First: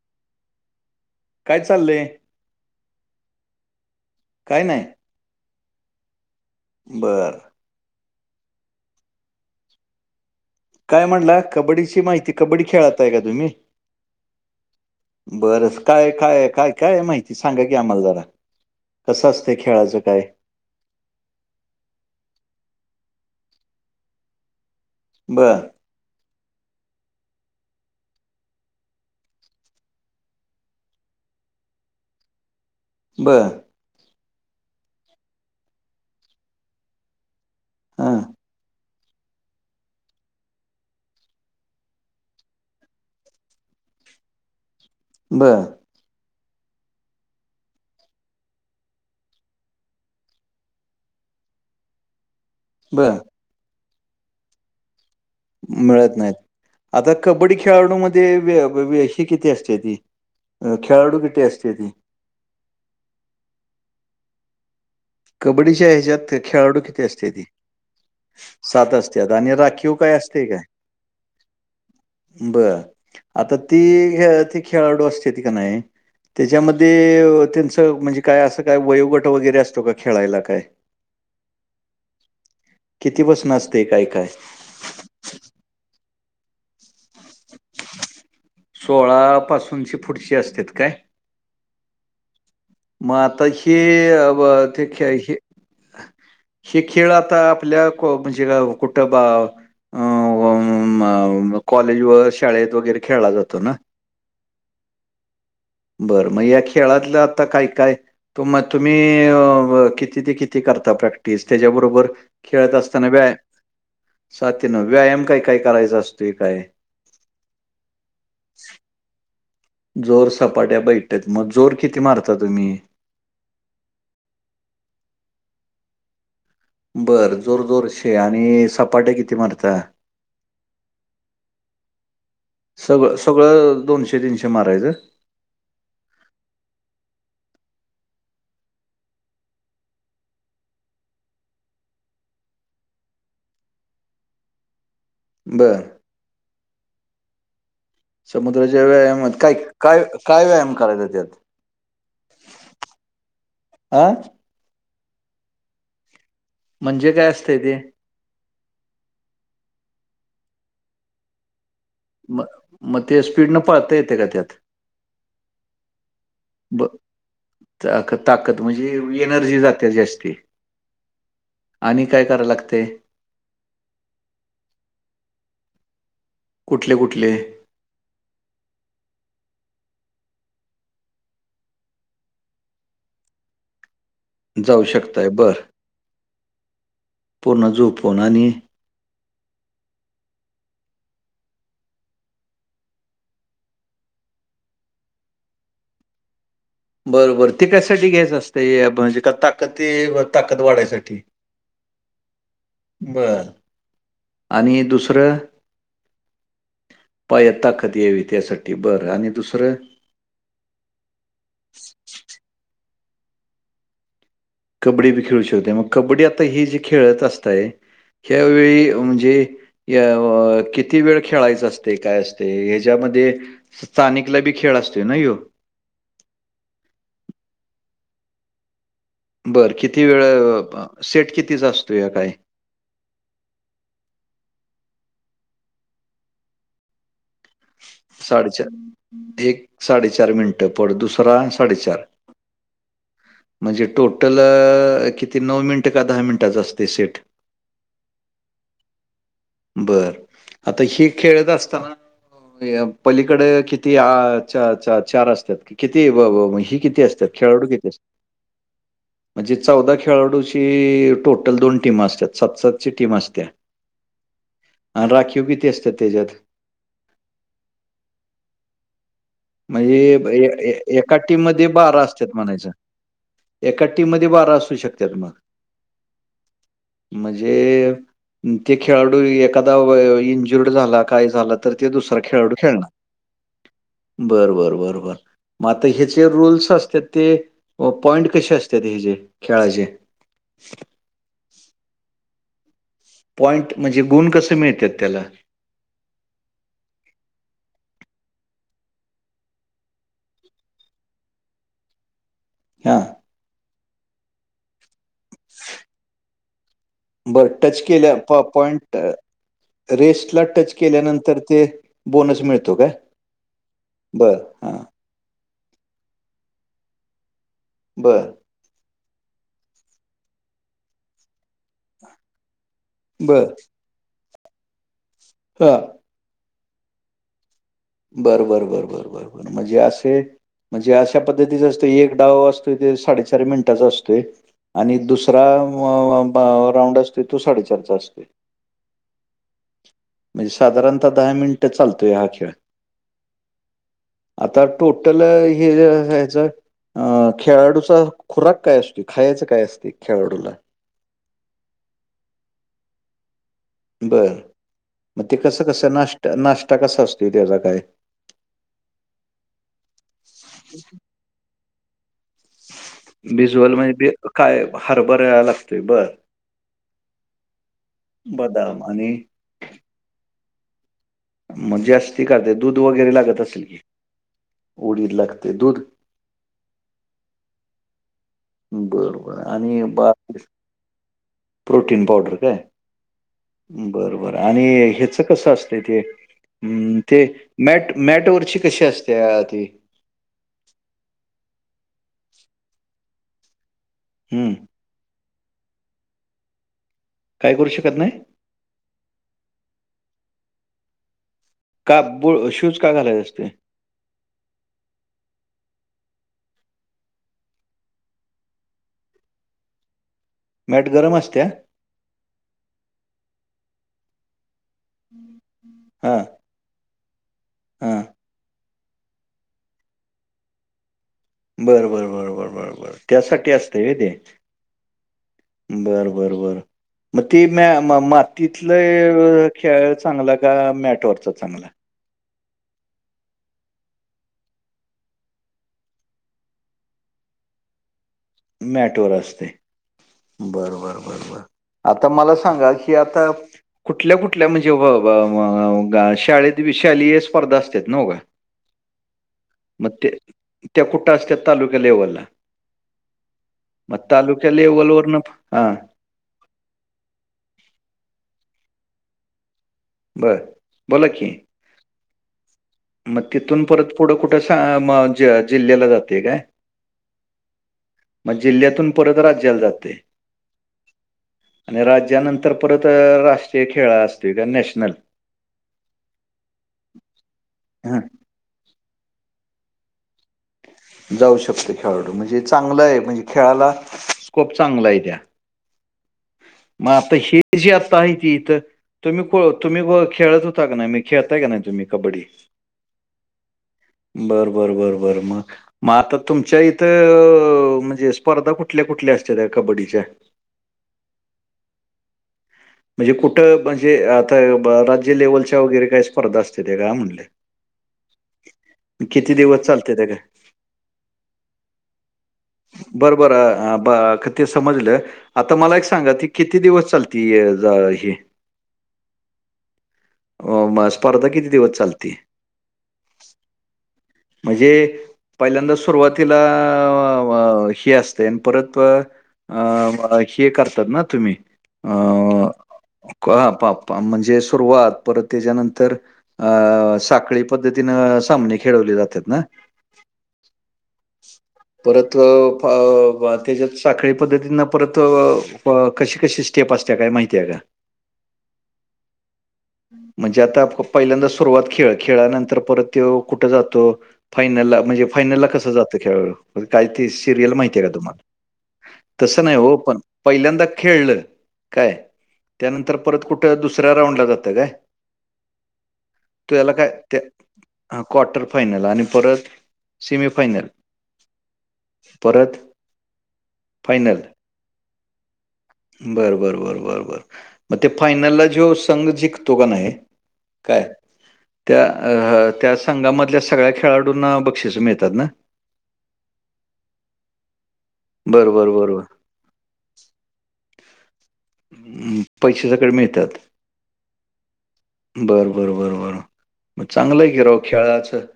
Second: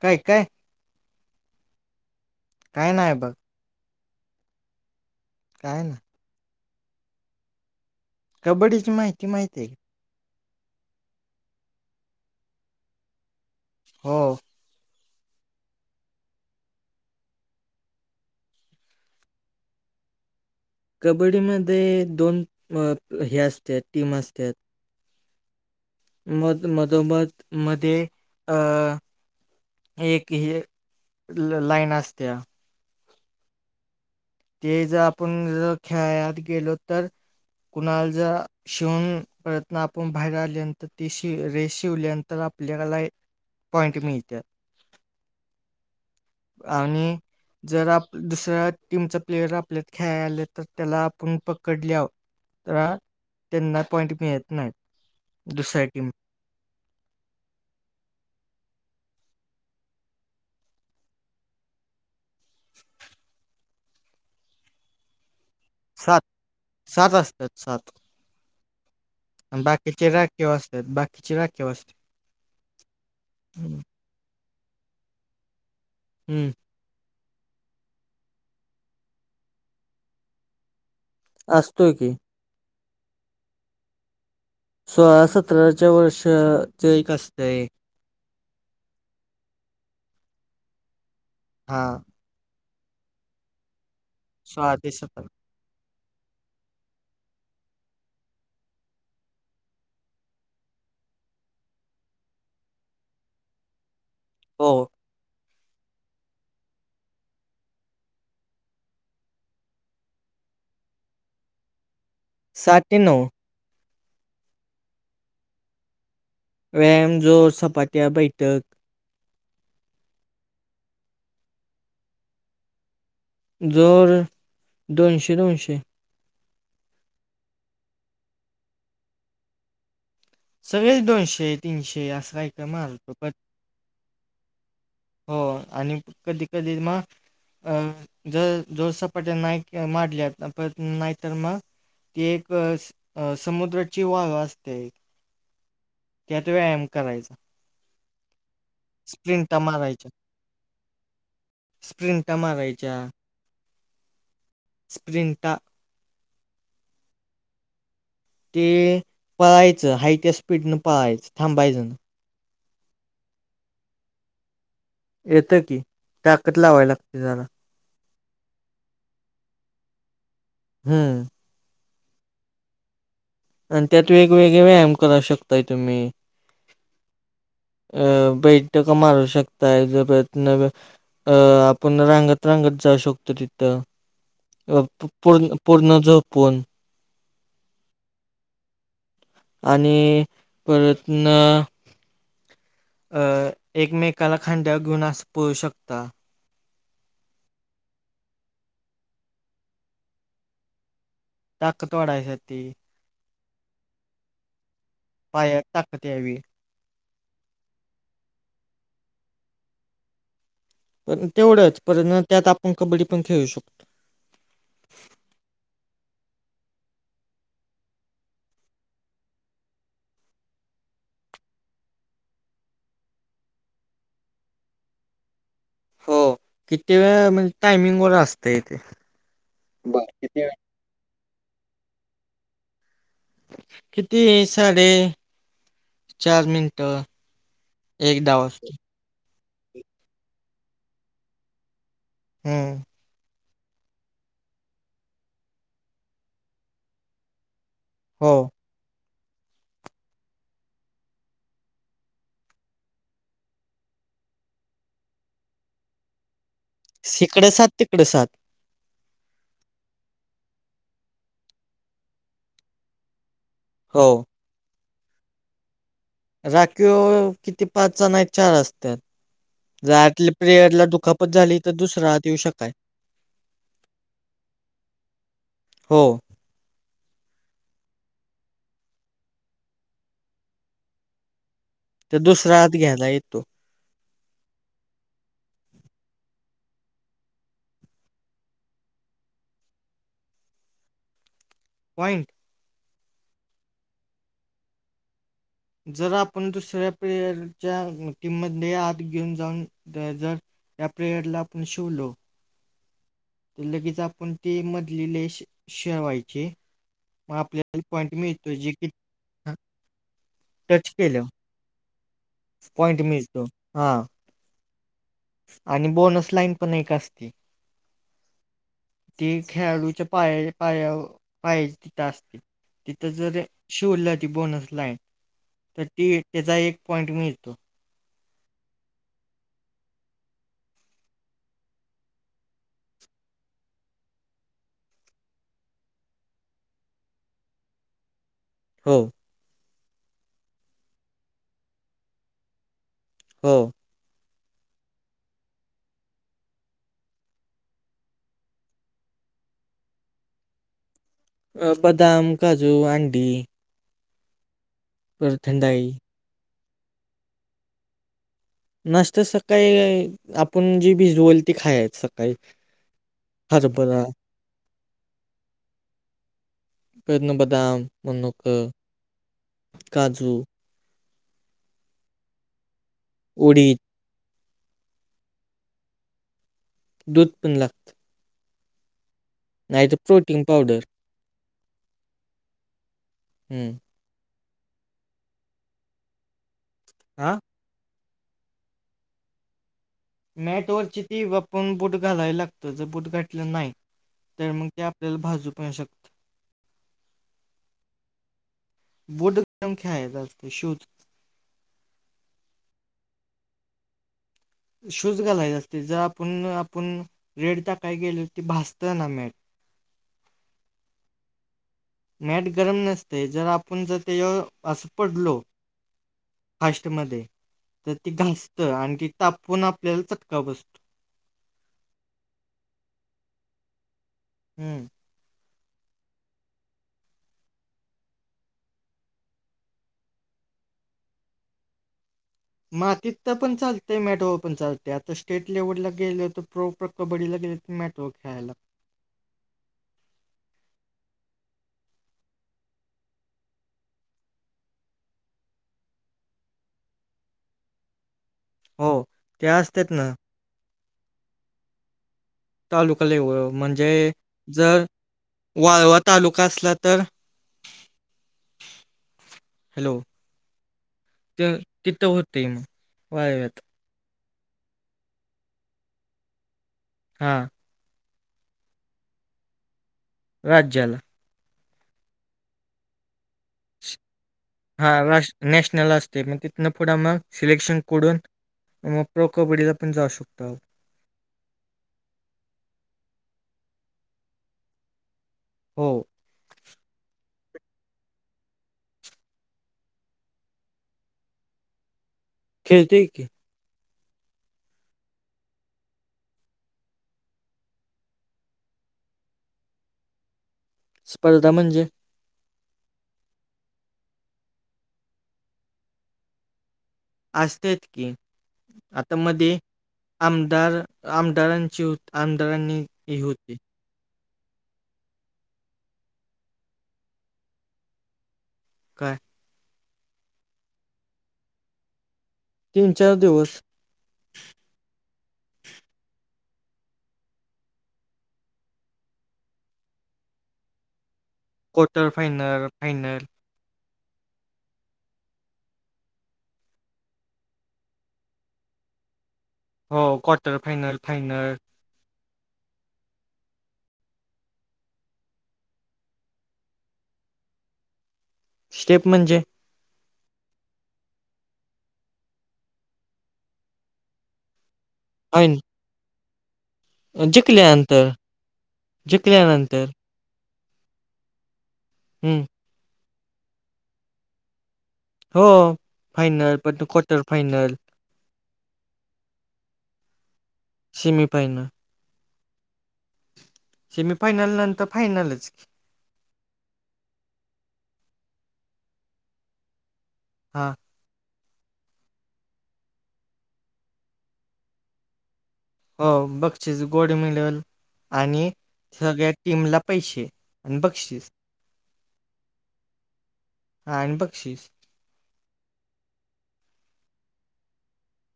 काय काय काय चाललंय काई नाही ब काई नाही. काय ना बरं. कबड्डी ची माहिती माहितीय आहे काय म्हणला कबड्डीची माहिती कबड्डी खेळातय का तुम्ही हो बरंस काय काय काय काय माहिती सांगा की आम्हाला जरा कसं असते खेळाचं काय कबड्डीमध्ये दोन हे असत टीम असत बरं मद मधोमत मध्ये अ एक हिय ल लाईन असत्या. बरं ते ज आपण ज खेयात गेलो तर कुणाल हां जा हुन प्रयतन आपण बाहेर आल्यानंतर ते शी रे शीवल्यानंतर आपल्याला ए पॉईंट मिळत्या बरं आणि जर आप दुसऱ्या टीमचा प्लेयर आपल्यात खेळा आले तर त्याला आपण पकडल्यावर तर आ बर त्यांना पॉईंट मिळेत नाहीत. मिळत नाहीत, आता कबड्डी खेळाडूमध्ये वे अ वे हे किती असत्याती? अ खेळाडू कितीे असत्याती? [inaudible] कबड्डीच्या ह्याच्यात सात त खेळाडू किती सात असत्याती? असतात सात सात असत्यात आणि राखीव बाकीचे काय असते राखीव काय? असतात बाकीचे राखीव असतात बरं आता हम्म ती हे अती खेळाडू असत्याती का नाही हम्म. त्याच्यामध ते अ त्यांचं म्हणजे काय असं काय वयोगट वगैरे असतो का खेळायला काय? असतोय की. किती बसन असते काय - काय? सोळा सतराच्या वर्ष च एक असतंय. सोळापासूनची पुढची असत्यात काय? हां. मा त हे अ ब ते खे हे [inaudible] हे खेळ आता आपल्या को म्हणजे गाव कुठं बा अं वां मम अ कॉलेज व शाळेत वगैरे खेळला जातो ना? हो. बरं म या खेळातलं आता काय - काय? तुमा तुम्ही अ ब किती ते किती करता प्रॅक्टिस त्याच्याबरोबर खेळत सात ते असताना नऊ व्याया साथीन व्यायाम काय-काय करायचा असतोय काय? व्यायाम जो सपाट्या बैठक. जोर सपाट्या बैठक, मग जोर किती मारता तुम्ही? जोर दोनशे-दोनशे. बरं जोर दोरशे आणि सपाट्या किती मारता? सगळेच दोनशे तीनशे असं काय-काय मालतो पट ते दोनश हे तीनशे मारायचं. हो आणि कधी-कधी मग अ जर जोरसपाट्या नाही माडल्या अ प नाही तर मग एक स अं समुद्राची वाह असते ए बरं. त्यात व्यायाम करायचा समुद्राच्या व काय स्प्रिंटा काय मारायच्या क काय व्यायाम करायचा त्यात? स्प्रिंटा मारायच्या अ? जींकता म्हणजे काय असतंय ते? ते पळायचं हाय त्या स्पीडन पाळायचं थांबायचं न म मग ते स्पीड न पाहता येते का त्यात येतं की ताकद ब लावाय लागते जरा ताक ताकद म्हणजे एनर्जी जाते जास्ती हम्म आणि काय कराव लागते आणि त्यात वेगवेगळे व्यायाम कर करा शकताय तुम्ही कुठले कुठले अ बैठक मारू शकताय ज अ आपण रांगत रांगत जाऊ शकतो तिथं अ जाऊ शकताय पूर्ण पूर्ण जो पण पोर्ण जू पोननी आणि परतना एकमेकाला खांड्या घेऊन अस पोव शकता बरोबर ते कयसाठी घ्यायच असतें म्हणजे का ताकद ताकद वाढायसाठी ताकत वाढाय साठी बर आणि दुसरं पाया ताकत यावी पायात ताकद यावी त्यासाठी बरं आणि दुसरं पण तेवढंच पण त्यात आपण कबड्डी पण खेळू शकतो कबड्डी बी खेळू शकते मग कबड्डी आता ही जे खेळत असतय ह्यावेेळी म्हणजे अ किती वेळ खेळायच असते काय असते ह्याच्यामध्ये स्थानिक ला बी खेळ असतोय ना यो हो किती वेळा म्हणजे टायमिंग वगैरे असत इथे बरं किती वेळ सेट कितीचा असतो या काय किती साडे चार मिनट साडेचार एक साडेचार मिनिटं प दुसरा साडेचार हम्म म्हणजे टोटल किती नऊ मिनिटं का दहा मिनिटाच असते सेट हो बर आता हे खेळत असताना पलीकडे किती चार असतात किती हि किती असतात? सकडं खेळाडू सात किती असतात? तिकडं सात म्हणजे चौदा खेळाडूची टोटल दोन टीम असत्या सातसातची टीम असत्या हो आणि राखीव बिती असतात त्याच्या्यात राखी किती पाचचा नाही चार असतात म्हणजे राखिले ए ए पेलयरला एका दुखापत झाली टीममध्ये तर दुसरा हात असतात येऊ म्हणायचं. शकाय एका टीम मध्ये बारा असू शकतात मग हो म्हणजे ते खेळाडू एखादा इंजुर्ड झाला काय झालं ते दुसरा आत घ्यायला येतो बरबर बरोबर मग आता हचे रूल्स असतात ते पॉइंट कसे असतात हचे खेळाचे [inaudible] पॉइंट पॉईंट म्हणजे गुण कसे मिळतात त्याला? जर आपण दुसऱ्या प्लेयरच्या टीममध्ये आत घेऊन जाऊन जर या प्रेयड ला आपण शिवलो हा लगेच आपण ते मधले लेश शेवायचे बरं टच केल्या पॉ, जे की पॉइंट रेस्टला टच केल्यानंतर ते बोनस मिळतो काय पॉईंट मिळतो हा बरं हां. आणि बोनस लाईन पण एक असती बरं ते खेळाडूच्या पाया, पायावं पायज तिथ असते. तिथं जर बरं. शिवलं ती बोनस लाईन हां. तर ती त्येजा एक पॉइंट मिळतो बरं बरं बरं बरं बर बर म्हणजे असे म्हणजे अशा पद्धतीचा असतं एक डाव असतोय ते साडेचार मिनिटाचा असतोय. आणि दुसरा राऊंड असतोय तो साडेचारचा असतोय. हो म्हणजे साधारणता दहा मिनिटं चालतोय हा खेळ हो आता टोटल हे हेजच अ खेळाडूचा खुराक काय असतोय खायचं काय असत खेळाडूला अ बदाम, काजू, आंडी बर मग ते कसं थंडाई कसं नाश् नाश्ता कसा असतोय त्याचा काय? नाश्ता सकाळी आपण जे भिजवल ते खायचं. भिजवल म्हणजे बी काय हरभरायला लागतय बरं बदाम, मनुक, बदाम आणि काजू म्हणजे असतय का ते दूध वगैरे लागत असेल उडीद, की उडीद लागत, दूध दूध पण लागत बरं, बरं आणि नाही तर बाकी प्रोटीन पावडर प्रोटीन पावडर काय हम्म बर बर आणि हेच कसं असत ते अ ते हा मॅट, मॅट वरची कशी असतीया ति मॅट वरची ती आपुन बूट घालायला लागतं जर बूट घातलं नाही तर हं. मग ते आपल्याला भाजू पण शकत. काय करू शकत नाही? बूट घालून खेळायचं असतंय शुज. का ब शूज का घालायत असतय शूज घालायला असतय जर आपुण आपुण रेड टाकाय गेलं की ते भाजतं ना मॅट मॅट गरम असतीया? मॅट गरम नसतय जर आपण जर तेज्यावर असं पडलो हां, फास्ट मध्ये तर हां. ती घासतं आणखी तापून आपल्याला चटका बसतो. बर बर बरोबर बर बर त्यासाठी असतय व्हय ते हम्म बरं बरं बरं म ती मॅ म मातीतलं खेळ चांगला का मॅटवरचा चांगला? मातीतला तर पण चालतय मॅटवर पण चालत्यात आता स्टेट लेव्हलला गेले होत प्रो प्र कबड्डीला गे मॅट वर खेळायला मॅट वर असतय बर, बर बर बर आता मला सांगा की आता कुठल्या, कुठल्या म्हणजे व, व, व, गा, शाळेत विशालीय स्पर्धा असतयत नव का? हो त्या असत्यात मग ते ना त्या कुठा असत्यात तालुका लेव्हलला तालुका लेवल म्हणजे जर लेवलवरनं हां वाळवत तालुका असला तर, हॅलो बरं बोला की. तर तिथं होतंय. मग तिथून परत पुढं कुठं जिल्ह्याला जाते काय? हा. मग जिल्ह्यातून परत राज्याला जाते. राज्याला. आणि राज्यानंतर परत राष्ट- हा राष्ट्र नॅशनल असतंय मग तिथंन पुढं मग सिलेक्शन हा, कडून- मग प्रो कबड्डीला पण जाऊ शकतो. जाऊ शकतो खेळाडू म्हणजे चांगलं आहे म्हणजे खेळाला स्कोप चांगला आहे त्या. हो. मग आता हे जी आता आहे ती इथं- तुम्ही तुम्ही खेळत होता का नाही मी खेळताय का नाही तुम्ही कबड्डी? खेळतोय की. बर बरं बर बर मग. मग आता तुमच्या इथं म्हणजे स्पर्धा कुठल्या कुठल्या असत्यात्या कबड्डीच्या? स्पर्धा म्हणजे? म्हणजे कुठं म्हणजे आता राज्य लेव्हलच्या वगैरे काय स्पर्धा असत्यात का म्हणलंय. असत्यात की आता मध्ये दिवस चालते त्या काय आमदार आमदारांची होत - आमदार- बरं बर हा क ते समजलं. आता मला एक सांगा की किती दिवस चालते हे- काय? स्पर्धा किती दिवस चालती? तीन चार दिवस. म्हणजे पहिल्यांदा सुरवातीला- अ हे असतयं आणि परत बघ हे करतात ना तुम्ही. क्वार्टर अं फायनल फायनल पा प म्हणजे सुरुवात परत त्याच्यानंतर- अ साखळी पद्धतीनं सामने खेळवले जातात ना? हो क्वार्टर फायनल फायनल- परत त्याच्यात साखळी पद्धतीनं परत कशी कशी- स्टेप असत्या काय माहित्या का? स्टेप म्हणजे? म्हणजे आता पहिल्यांदा सुरुवात खेळ खेळानंतर परत त्यो कुठं जातो? फायनलला म्हणजे फायनलला फाईन कसं जातो खेळाडू? काय ती सिरियल माहिती आहे का जिंकल्यानंतर तुम्हांला तसं नाही हो जिंकल्यानंतर पण- पहिल्यांदा खेळलं काय? हम् त्यानंतर परत कुठं दुसऱ्या राऊंड ला जातं काय? हो फायनल त्याला परत काय त्या क्वाटर फायनल. हा क्वाटर फायनल आणि परत सेमी फायनल. सेमीफायनल. परत- सेमीफायनल नंतर फायनलच की. बरं बरं बरं बर बर मग ते फायनलला जो संघ जिकतो का नाही? हा काय? त्या त्या संघामधल्या सगळ्या खेळाडूंना बक्षीस मिळतात ना. हो बक्षीस गोड मिलन बर आणि बर बर बर. सगळ्यात- टीमला पैसे आणि बक्षीस- म पैसे सकट मिळतात. आणि बक्षीस बरं बरं बरं बरं मग चांगलंय कि राव खेळाचं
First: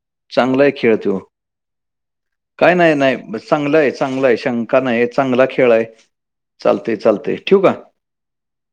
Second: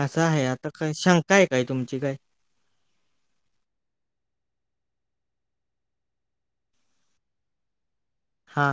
असं आहे चांगला आता काय खेळ तो शंका आहे काय तुमची काय काय नाही नाही चांगलं आहे, चांगलं आहे शंका नाही चांगला खेळ आहे. चालतंय चालतंय ठेवू का. हा